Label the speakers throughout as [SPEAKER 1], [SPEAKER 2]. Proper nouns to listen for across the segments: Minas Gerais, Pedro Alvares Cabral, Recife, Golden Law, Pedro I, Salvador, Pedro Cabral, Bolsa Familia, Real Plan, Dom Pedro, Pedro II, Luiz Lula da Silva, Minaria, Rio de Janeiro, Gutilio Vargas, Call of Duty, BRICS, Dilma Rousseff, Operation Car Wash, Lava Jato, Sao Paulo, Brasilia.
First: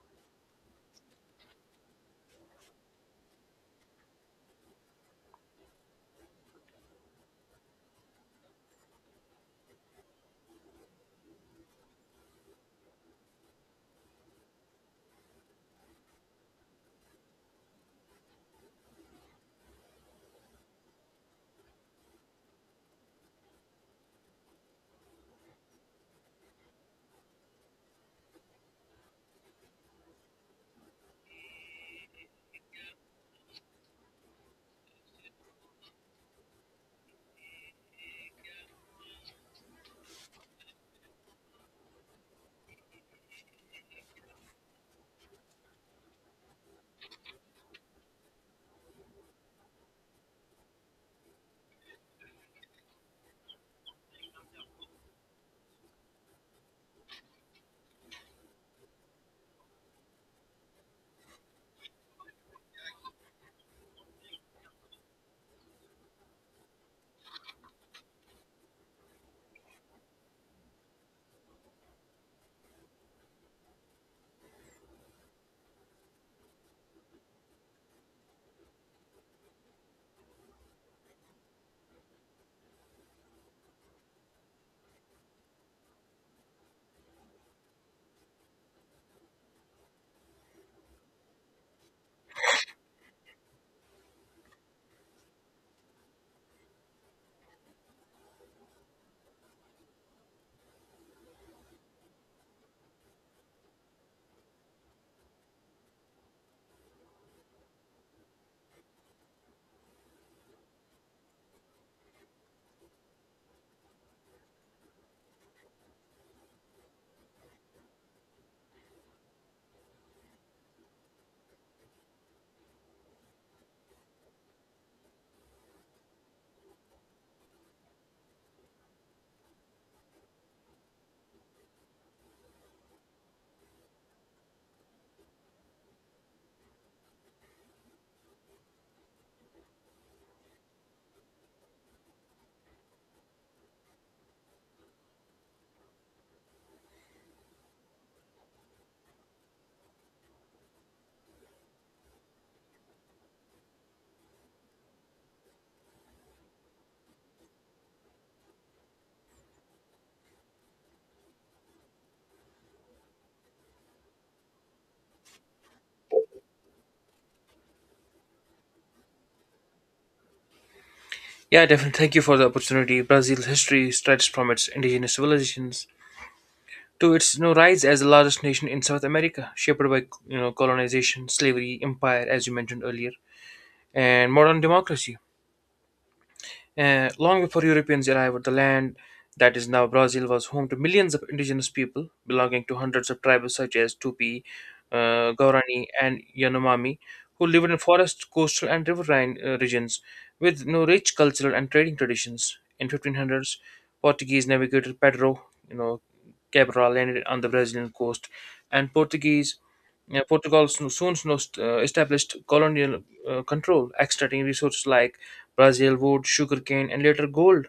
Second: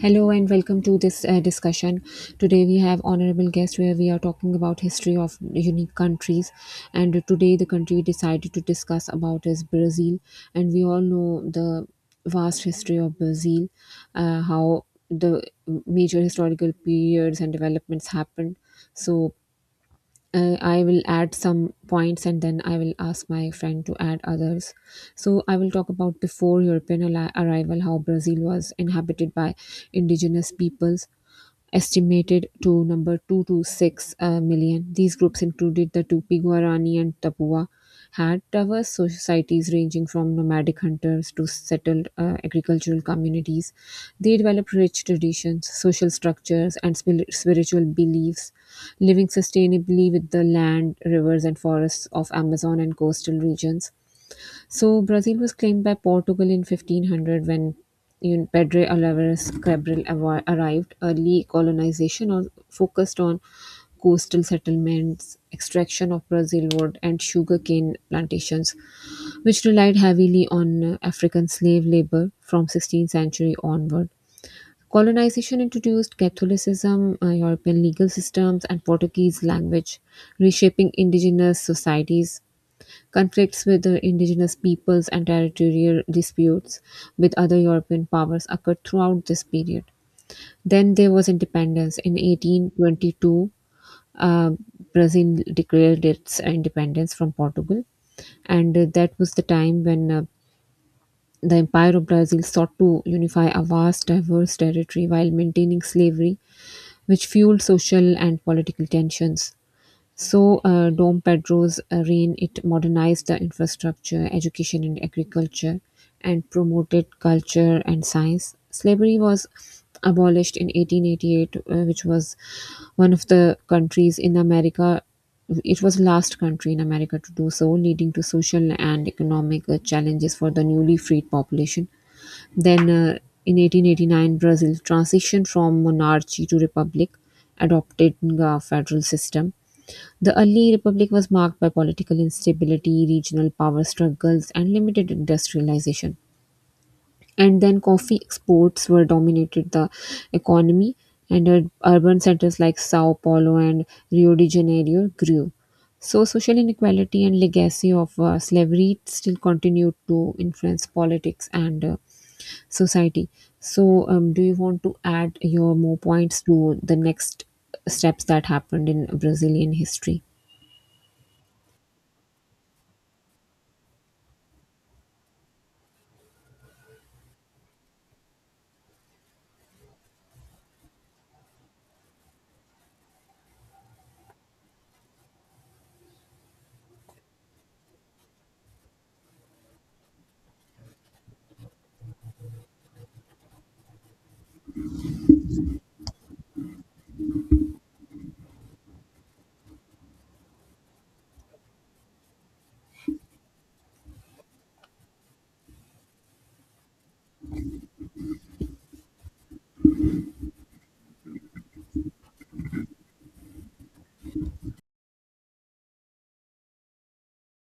[SPEAKER 1] Hello and welcome to this discussion. Today we have honorable guest where we are talking about history of unique countries, and today the country we decided to discuss about is Brazil, and we all know the vast history of Brazil, how the major historical periods and developments happened. So, I will add some points and then I will ask my friend to add others. So, I will talk about before European arrival how Brazil was inhabited by indigenous peoples, estimated to number 2 to 6 million. These groups included the Tupi Guarani and Tapua, had diverse societies ranging from nomadic hunters to settled agricultural communities. They developed rich traditions, social structures, and spiritual beliefs, living sustainably with the land, rivers, and forests of Amazon and coastal regions. So, Brazil was claimed by Portugal in 1500 when Pedro Alvares Cabral arrived. Early colonization focused on coastal settlements, extraction of Brazil wood, and sugarcane plantations, which relied heavily on African slave labor from 16th century onward. Colonization introduced Catholicism, European legal systems, and Portuguese language, reshaping indigenous societies. Conflicts with the indigenous peoples and territorial disputes with other European powers occurred throughout this period. Then there was independence. In 1822, uh, Brazil declared its independence from Portugal, and that was the time when the empire of brazil sought to unify a vast diverse territory while maintaining slavery, which fueled social and political tensions. So, Dom Pedro's reign, it modernized the infrastructure, education, and agriculture, and promoted culture and science. Slavery was abolished in 1888, which was one of the countries in America. It was last country in America to do so, leading to social and economic challenges for the newly freed population. Then, in 1889, Brazil transitioned from monarchy to republic, adopting a federal system. The early republic was marked by political instability, regional power struggles, and limited industrialization. And then coffee exports were dominated the economy, and urban centers like Sao Paulo and Rio de Janeiro grew. So, social inequality and legacy of slavery still continued to influence politics and society. So, do you want to add your more points to the next steps that happened in Brazilian history?
[SPEAKER 2] Yeah, definitely. Thank you for the opportunity. Brazil's history stretches from its indigenous civilizations to its rise as the largest nation in South America, shaped by colonization, slavery, empire, as you mentioned earlier, and modern democracy. Long before Europeans arrived, the land that is now Brazil was home to millions of indigenous people belonging to hundreds of tribes such as Tupi, Guarani, and Yanomami, who lived in forest, coastal, and riverine regions with rich cultural and trading traditions. In 1500s, Portuguese navigator Pedro, you know, Cabral landed on the Brazilian coast, and Portuguese Portugal soon, established colonial control, extracting resources like Brazil wood, sugarcane, and later gold.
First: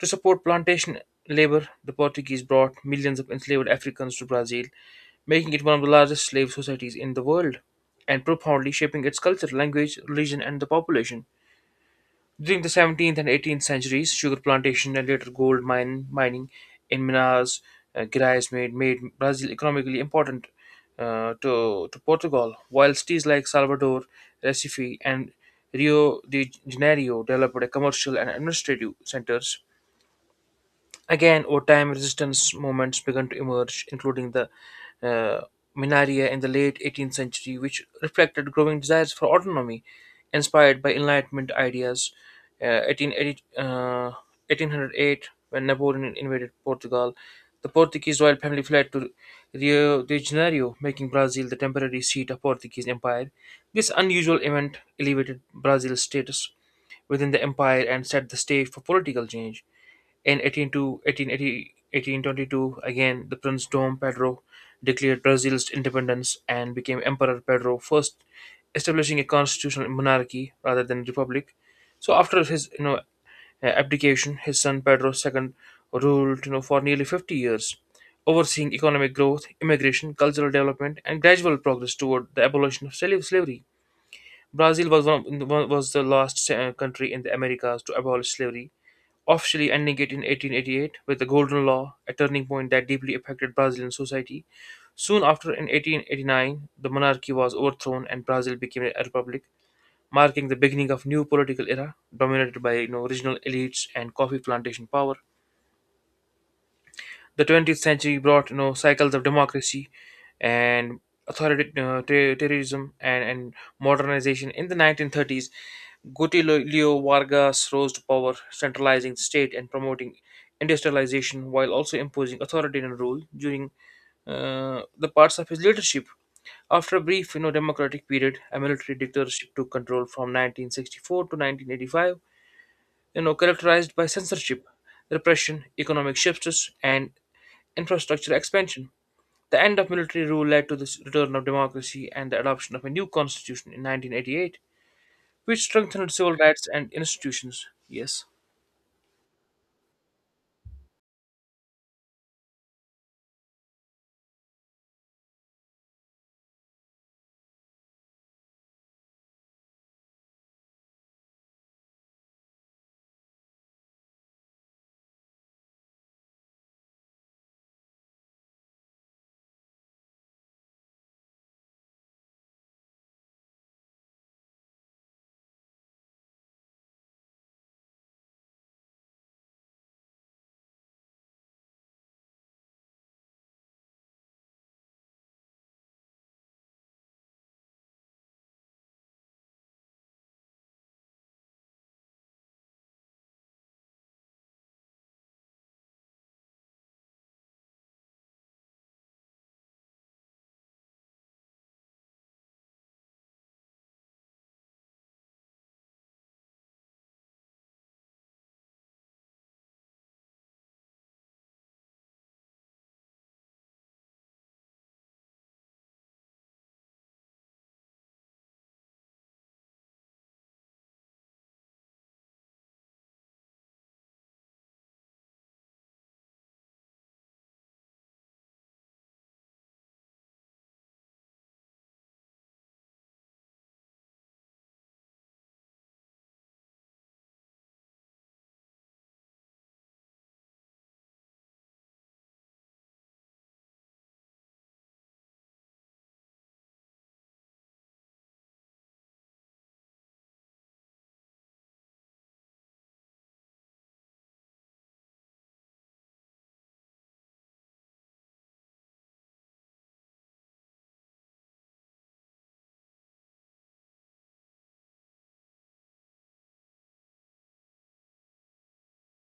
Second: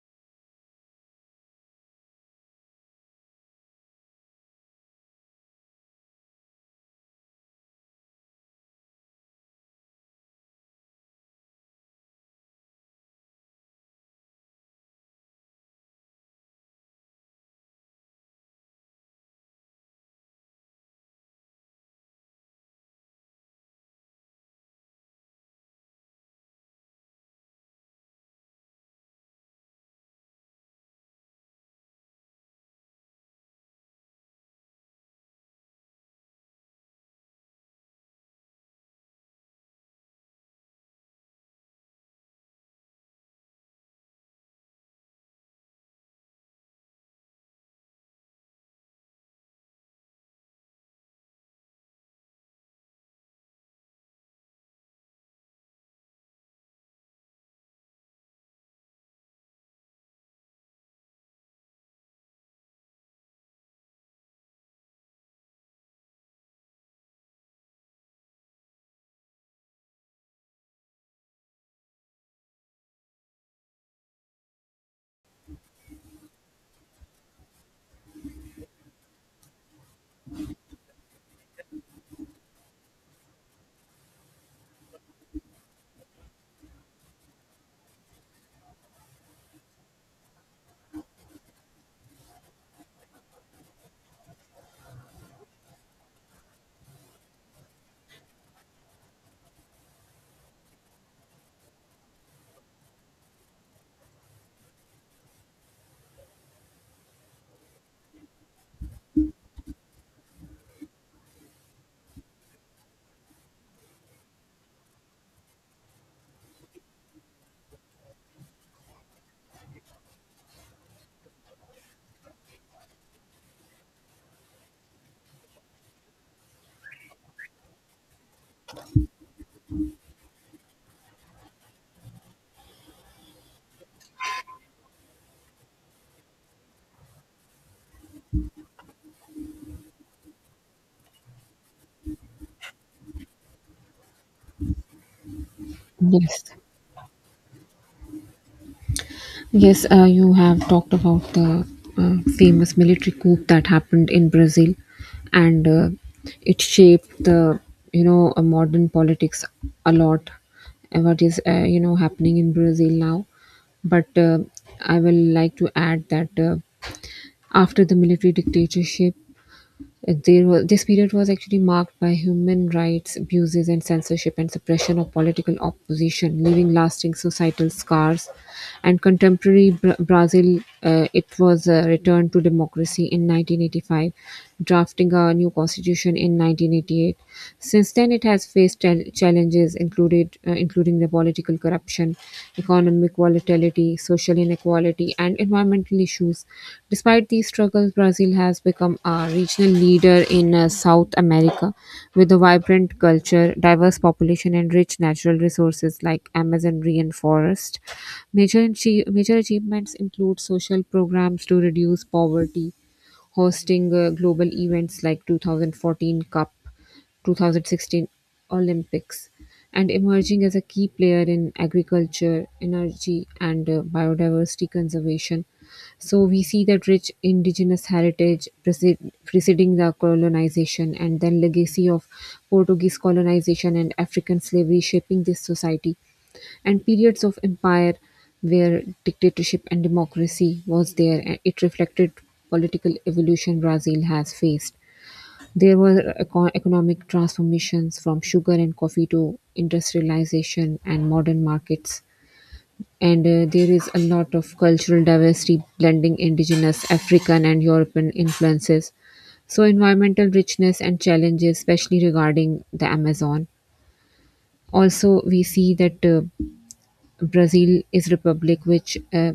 [SPEAKER 2] To support plantation labor, the Portuguese brought millions of enslaved Africans to Brazil, making it one of the largest slave societies in the world and profoundly shaping its culture, language, religion, and the population. During the 17th and 18th centuries, sugar plantation and later gold mine mining in Minas Gerais made Brazil economically important to Portugal, while cities like Salvador, Recife, and Rio de Janeiro developed commercial and administrative centers. Again, over time, resistance movements began to emerge, including the uh, Minaria in the late 18th century, which reflected growing desires for autonomy inspired by Enlightenment ideas. Uh, 1880, uh, 1808, when Napoleon invaded Portugal, the Portuguese royal family fled to Rio de Janeiro, making Brazil the temporary seat of Portuguese empire. This unusual event elevated Brazil's status within the empire and set the stage for political change. In 1822, again, the Prince Dom Pedro declared Brazil's independence and became Emperor Pedro I, establishing a constitutional monarchy rather than republic. So after his abdication, his son Pedro II ruled for nearly 50 years, overseeing economic growth, immigration, cultural development, and gradual progress toward the abolition of slavery. Brazil was the last country in the Americas to abolish slavery, officially ending it in 1888 with the Golden Law, a turning point that deeply affected Brazilian society. Soon after, in 1889, the monarchy was overthrown and Brazil became a republic, marking the beginning of new political era dominated by regional elites and coffee plantation power. The 20th century brought cycles of democracy and authoritarianism and modernization. In the 1930s, Gutilio Vargas rose to power, centralizing the state and promoting industrialization while also imposing authoritarian rule during the parts of his leadership. After a brief democratic period, a military dictatorship took control from 1964 to 1985, characterized by censorship, repression, economic shifts, and infrastructure expansion. The end of military rule led to the return of democracy and the adoption of a new constitution in 1988, which strengthened civil
[SPEAKER 1] Yes,
[SPEAKER 2] rights and institutions. Yes.
[SPEAKER 1] yes. You have talked about the famous military coup that happened in Brazil, and it shaped the modern politics a lot. What is happening in Brazil now? But I will like to add that after the military dictatorship, this period was actually marked by human rights abuses and censorship and suppression of political opposition, leaving lasting societal scars. And contemporary Brazil, it was a return to democracy in 1985, drafting a new constitution in 1988. Since then, it has faced challenges, included including the political corruption, economic volatility, social inequality, and environmental issues. Despite these struggles, Brazil has become a regional leader in South America, with a vibrant culture, diverse population, and rich natural resources like Amazon rain forest. Major achievements include social programs to reduce poverty, hosting global events like 2014 Cup, 2016 Olympics, and emerging as a key player in agriculture, energy, and biodiversity conservation. So we see that rich indigenous heritage preceding the colonization, and then legacy of Portuguese colonization and African slavery shaping this society, and periods of empire where dictatorship and democracy was there, and it reflected political evolution brazil has faced. There were economic transformations from sugar and coffee to industrialization and modern markets, and there is a lot of cultural diversity blending indigenous african and european influences. So environmental richness and challenges especially regarding the amazon. Also we see that Brazil is republic which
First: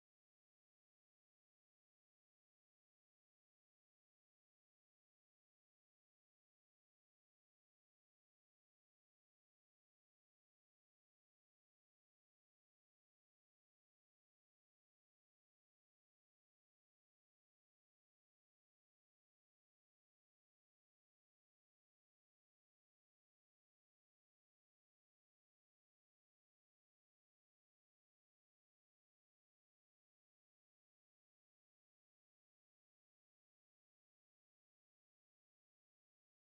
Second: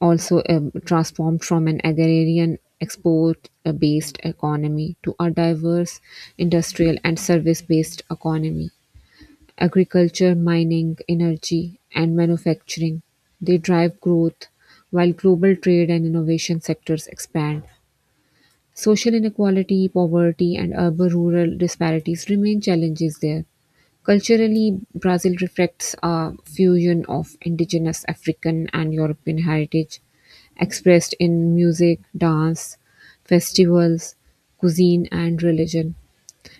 [SPEAKER 1] also transformed from an agrarian export based economy to a diverse industrial and service based economy. Agriculture mining energy and manufacturing, they drive growth, while global trade and innovation sectors expand. Social inequality poverty and urban rural disparities remain challenges there. Culturally, Brazil reflects a fusion of indigenous African and European heritage, expressed in music, dance, festivals, cuisine, and religion.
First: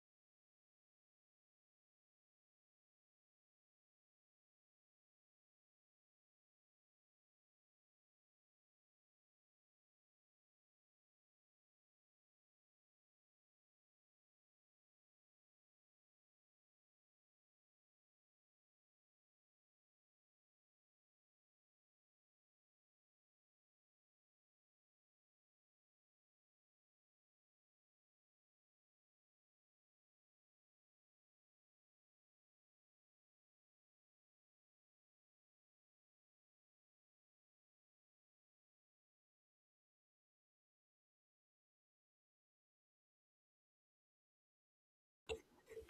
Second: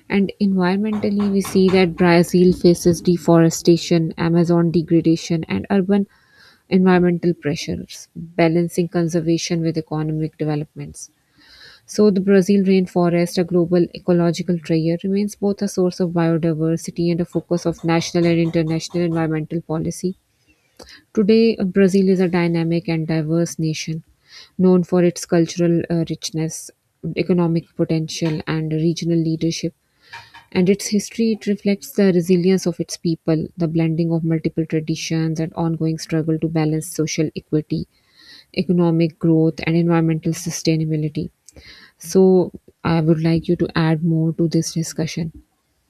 [SPEAKER 1] And environmentally, we see that Brazil faces deforestation, Amazon degradation, and urban environmental pressures, balancing conservation with economic developments. So, the Brazil rainforest, a global ecological treasure, remains both a source of biodiversity and a focus of national and international environmental policy. Today, Brazil is a dynamic and diverse nation, known for its cultural richness, economic potential, and regional leadership. And its history, it reflects the resilience of its people, the blending of multiple traditions, and ongoing struggle to balance social equity, economic growth, and environmental sustainability. So, I would like you to add more to this discussion.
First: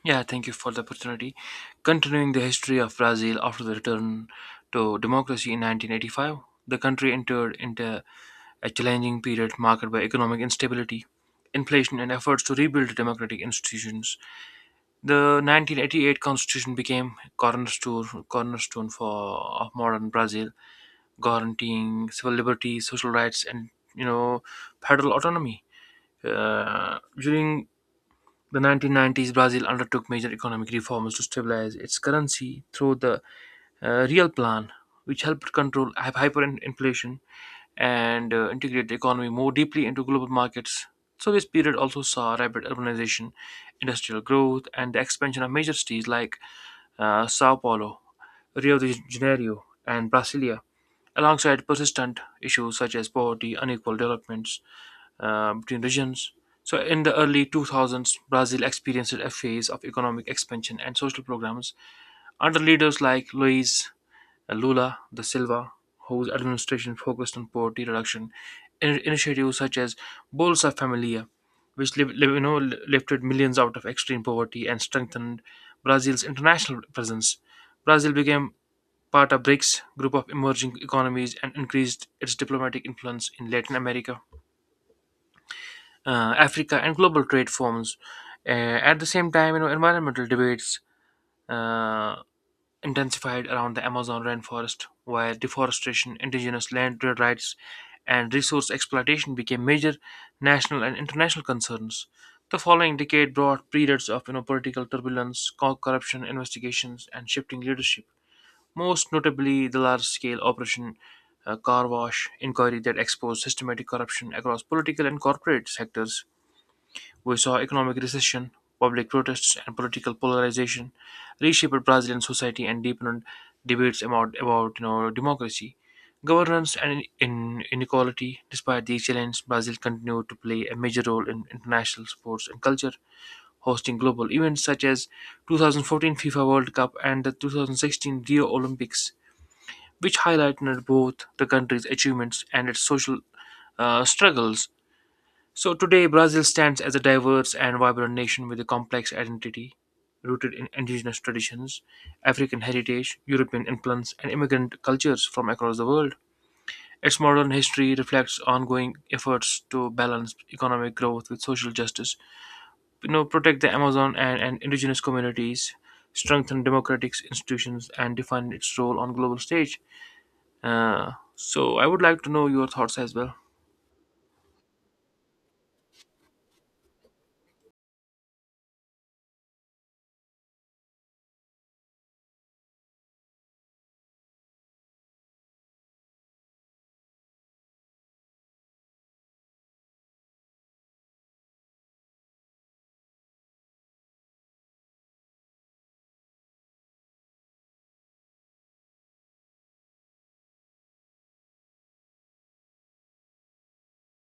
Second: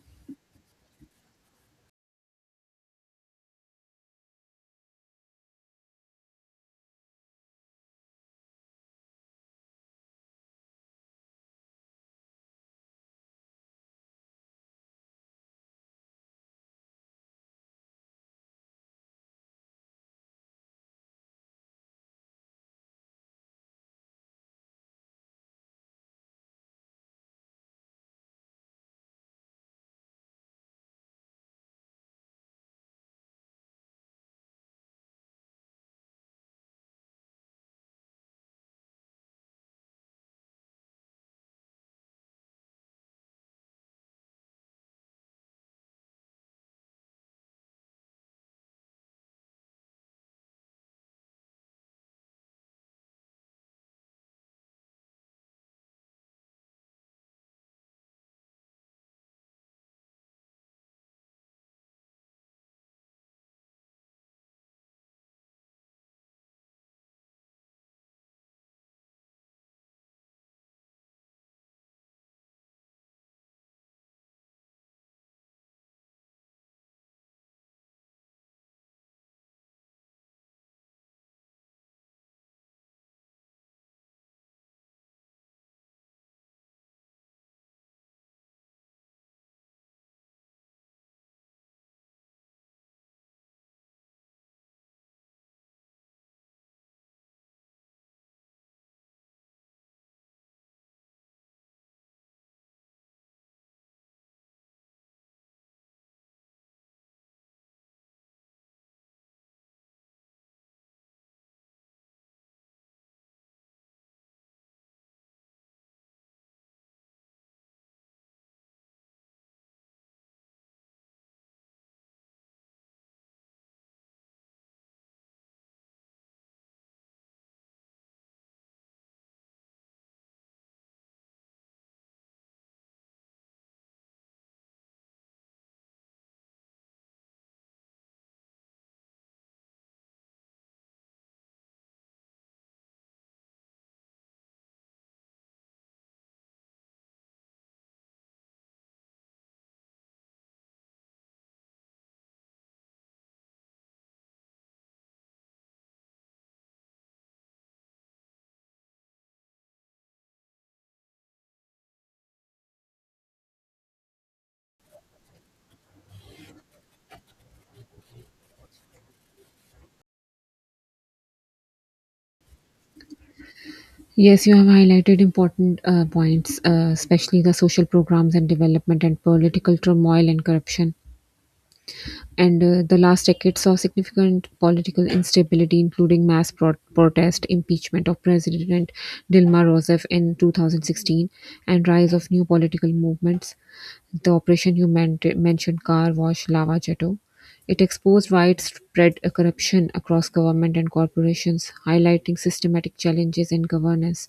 [SPEAKER 2] Yeah, thank you for the opportunity. Continuing the history of Brazil after the return to democracy in 1985, the country entered into a challenging period marked by economic instability, inflation, and efforts to rebuild democratic institutions. The 1988 constitution became cornerstone, cornerstone for of modern Brazil, guaranteeing civil liberties, social rights, and you know federal autonomy. During the 1990s, Brazil undertook major economic reforms to stabilize its currency through the Real Plan, which helped control hyperinflation and integrate the economy more deeply into global markets. So, this period also saw rapid urbanization, industrial growth, and the expansion of major cities like Sao Paulo, Rio de Janeiro, and Brasilia, alongside persistent issues such as poverty, unequal developments between regions. So, in the early 2000s, Brazil experienced a phase of economic expansion and social programs under leaders like Luiz Lula da Silva, whose administration focused on poverty reduction, initiatives such as Bolsa Familia, which lifted millions out of extreme poverty and strengthened Brazil's international presence. Brazil became part of BRICS group of emerging economies and increased its diplomatic influence in Latin America, Africa, and global trade forms. Uh, at the same time, environmental debates uh, intensified around the Amazon rainforest, where deforestation, indigenous land rights, and resource exploitation became major national and international concerns. The following decade brought periods of political turbulence, corruption investigations, and shifting leadership, most notably the large scale Operation Car Wash inquiry that exposed systematic corruption across political and corporate sectors. We saw economic recession, public protests, and political polarization reshaped Brazilian society and deepened debates about democracy, governance, and in inequality. Despite these challenges, Brazil continued to play a major role in international sports and culture, hosting global events such as 2014 FIFA World Cup and the 2016 Rio Olympics, which highlighted both the country's achievements and its social struggles. So today, Brazil stands as a diverse and vibrant nation with a complex identity rooted in indigenous traditions, African heritage, European influence, and immigrant cultures from across the world. Its modern history reflects ongoing efforts to balance economic growth with social justice, protect the Amazon and indigenous communities, strengthen democratic institutions, and define its role on global stage. So I would like to know your thoughts as well.
[SPEAKER 1] Yes, you have highlighted important points, especially the social programs and development and political turmoil and corruption. And the last decade saw significant political instability, including mass protest, impeachment of President Dilma Rousseff in 2016, and rise of new political movements. The operation you mentioned, car wash lava Jato, it exposed widespread corruption across government and corporations, highlighting systematic challenges in governance.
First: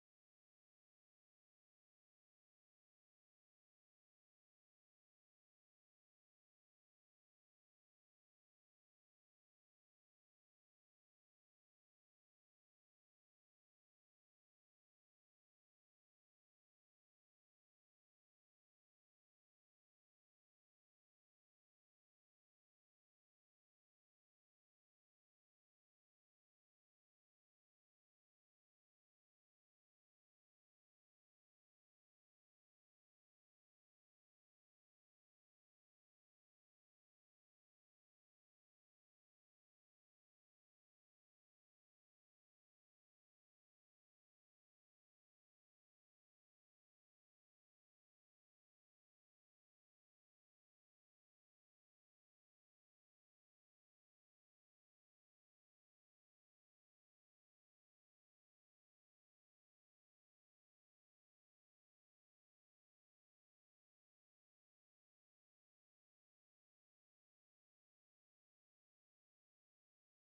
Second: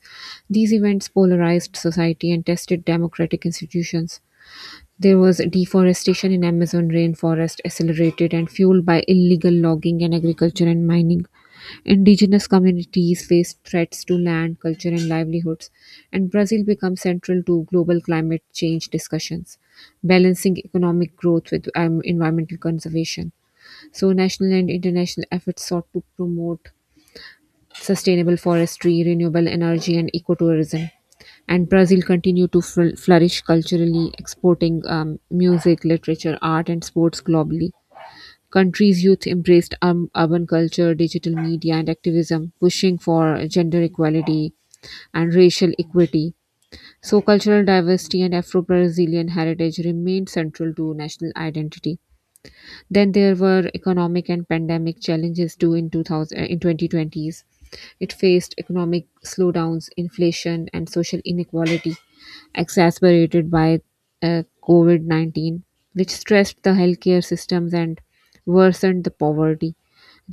[SPEAKER 1] These events polarized society and tested democratic institutions. There was deforestation in Amazon rainforest, accelerated and fueled by illegal logging and agriculture and mining. Indigenous communities face threats to land, culture, and livelihoods, and Brazil becomes central to global climate change discussions, balancing economic growth with environmental conservation. So, national and international efforts sought to promote sustainable forestry, renewable energy, and ecotourism. And Brazil continued to flourish culturally, exporting music, literature, art, and sports globally. Countries' youth embraced urban culture, digital media, and activism, pushing for gender equality and racial equity. So, cultural diversity and Afro Brazilian heritage remained central to national identity. Then there were economic and pandemic challenges too in 2020s. It faced economic slowdowns, inflation, and social inequality, exacerbated by COVID 19, which stressed the healthcare systems and worsened the poverty.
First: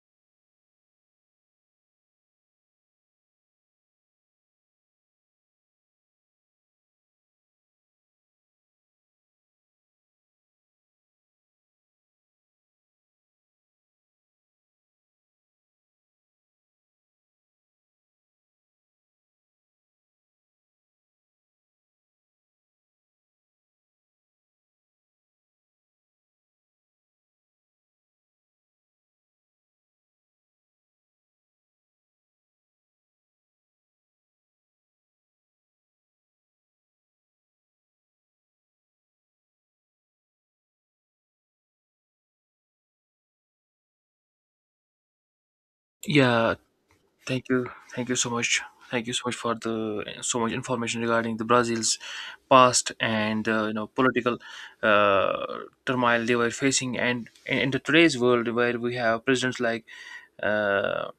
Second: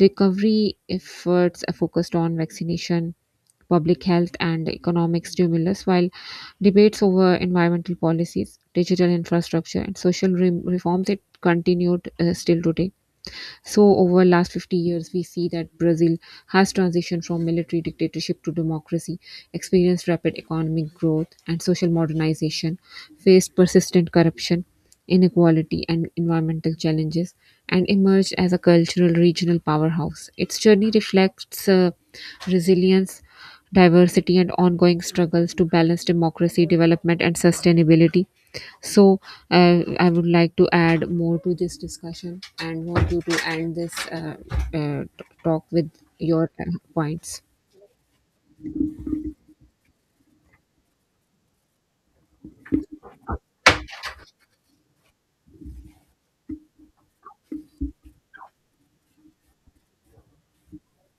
[SPEAKER 1] Recovery efforts are focused on vaccination, public health, and economic stimulus, while debates over environmental policies, digital infrastructure, and social reforms it continued still today. So over last 50 years, we see that Brazil has transitioned from military dictatorship to democracy, experienced rapid economic growth and social modernization, faced persistent corruption, inequality and environmental challenges, and emerged as a cultural regional powerhouse. Its journey reflects resilience, diversity, and ongoing struggles to balance democracy, development, and sustainability. So, I would like to add more to this discussion and want you to end this talk with your
[SPEAKER 2] Yeah,
[SPEAKER 1] points.
[SPEAKER 2] thank you. Thank you so much. Thank you so much for the so much information regarding the Brazil's past and political uh, turmoil they were facing, and in the today's world where we have presidents like uh,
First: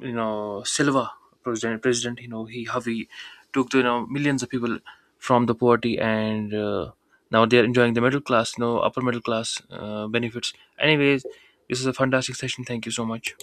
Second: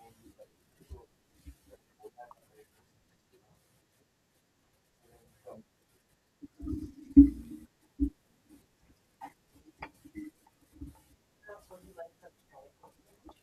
[SPEAKER 2] Silva, president president you know he how he took millions of people from the poverty and now they are enjoying the middle class, upper middle class benefits. Anyways, this is a fantastic session, thank you so much.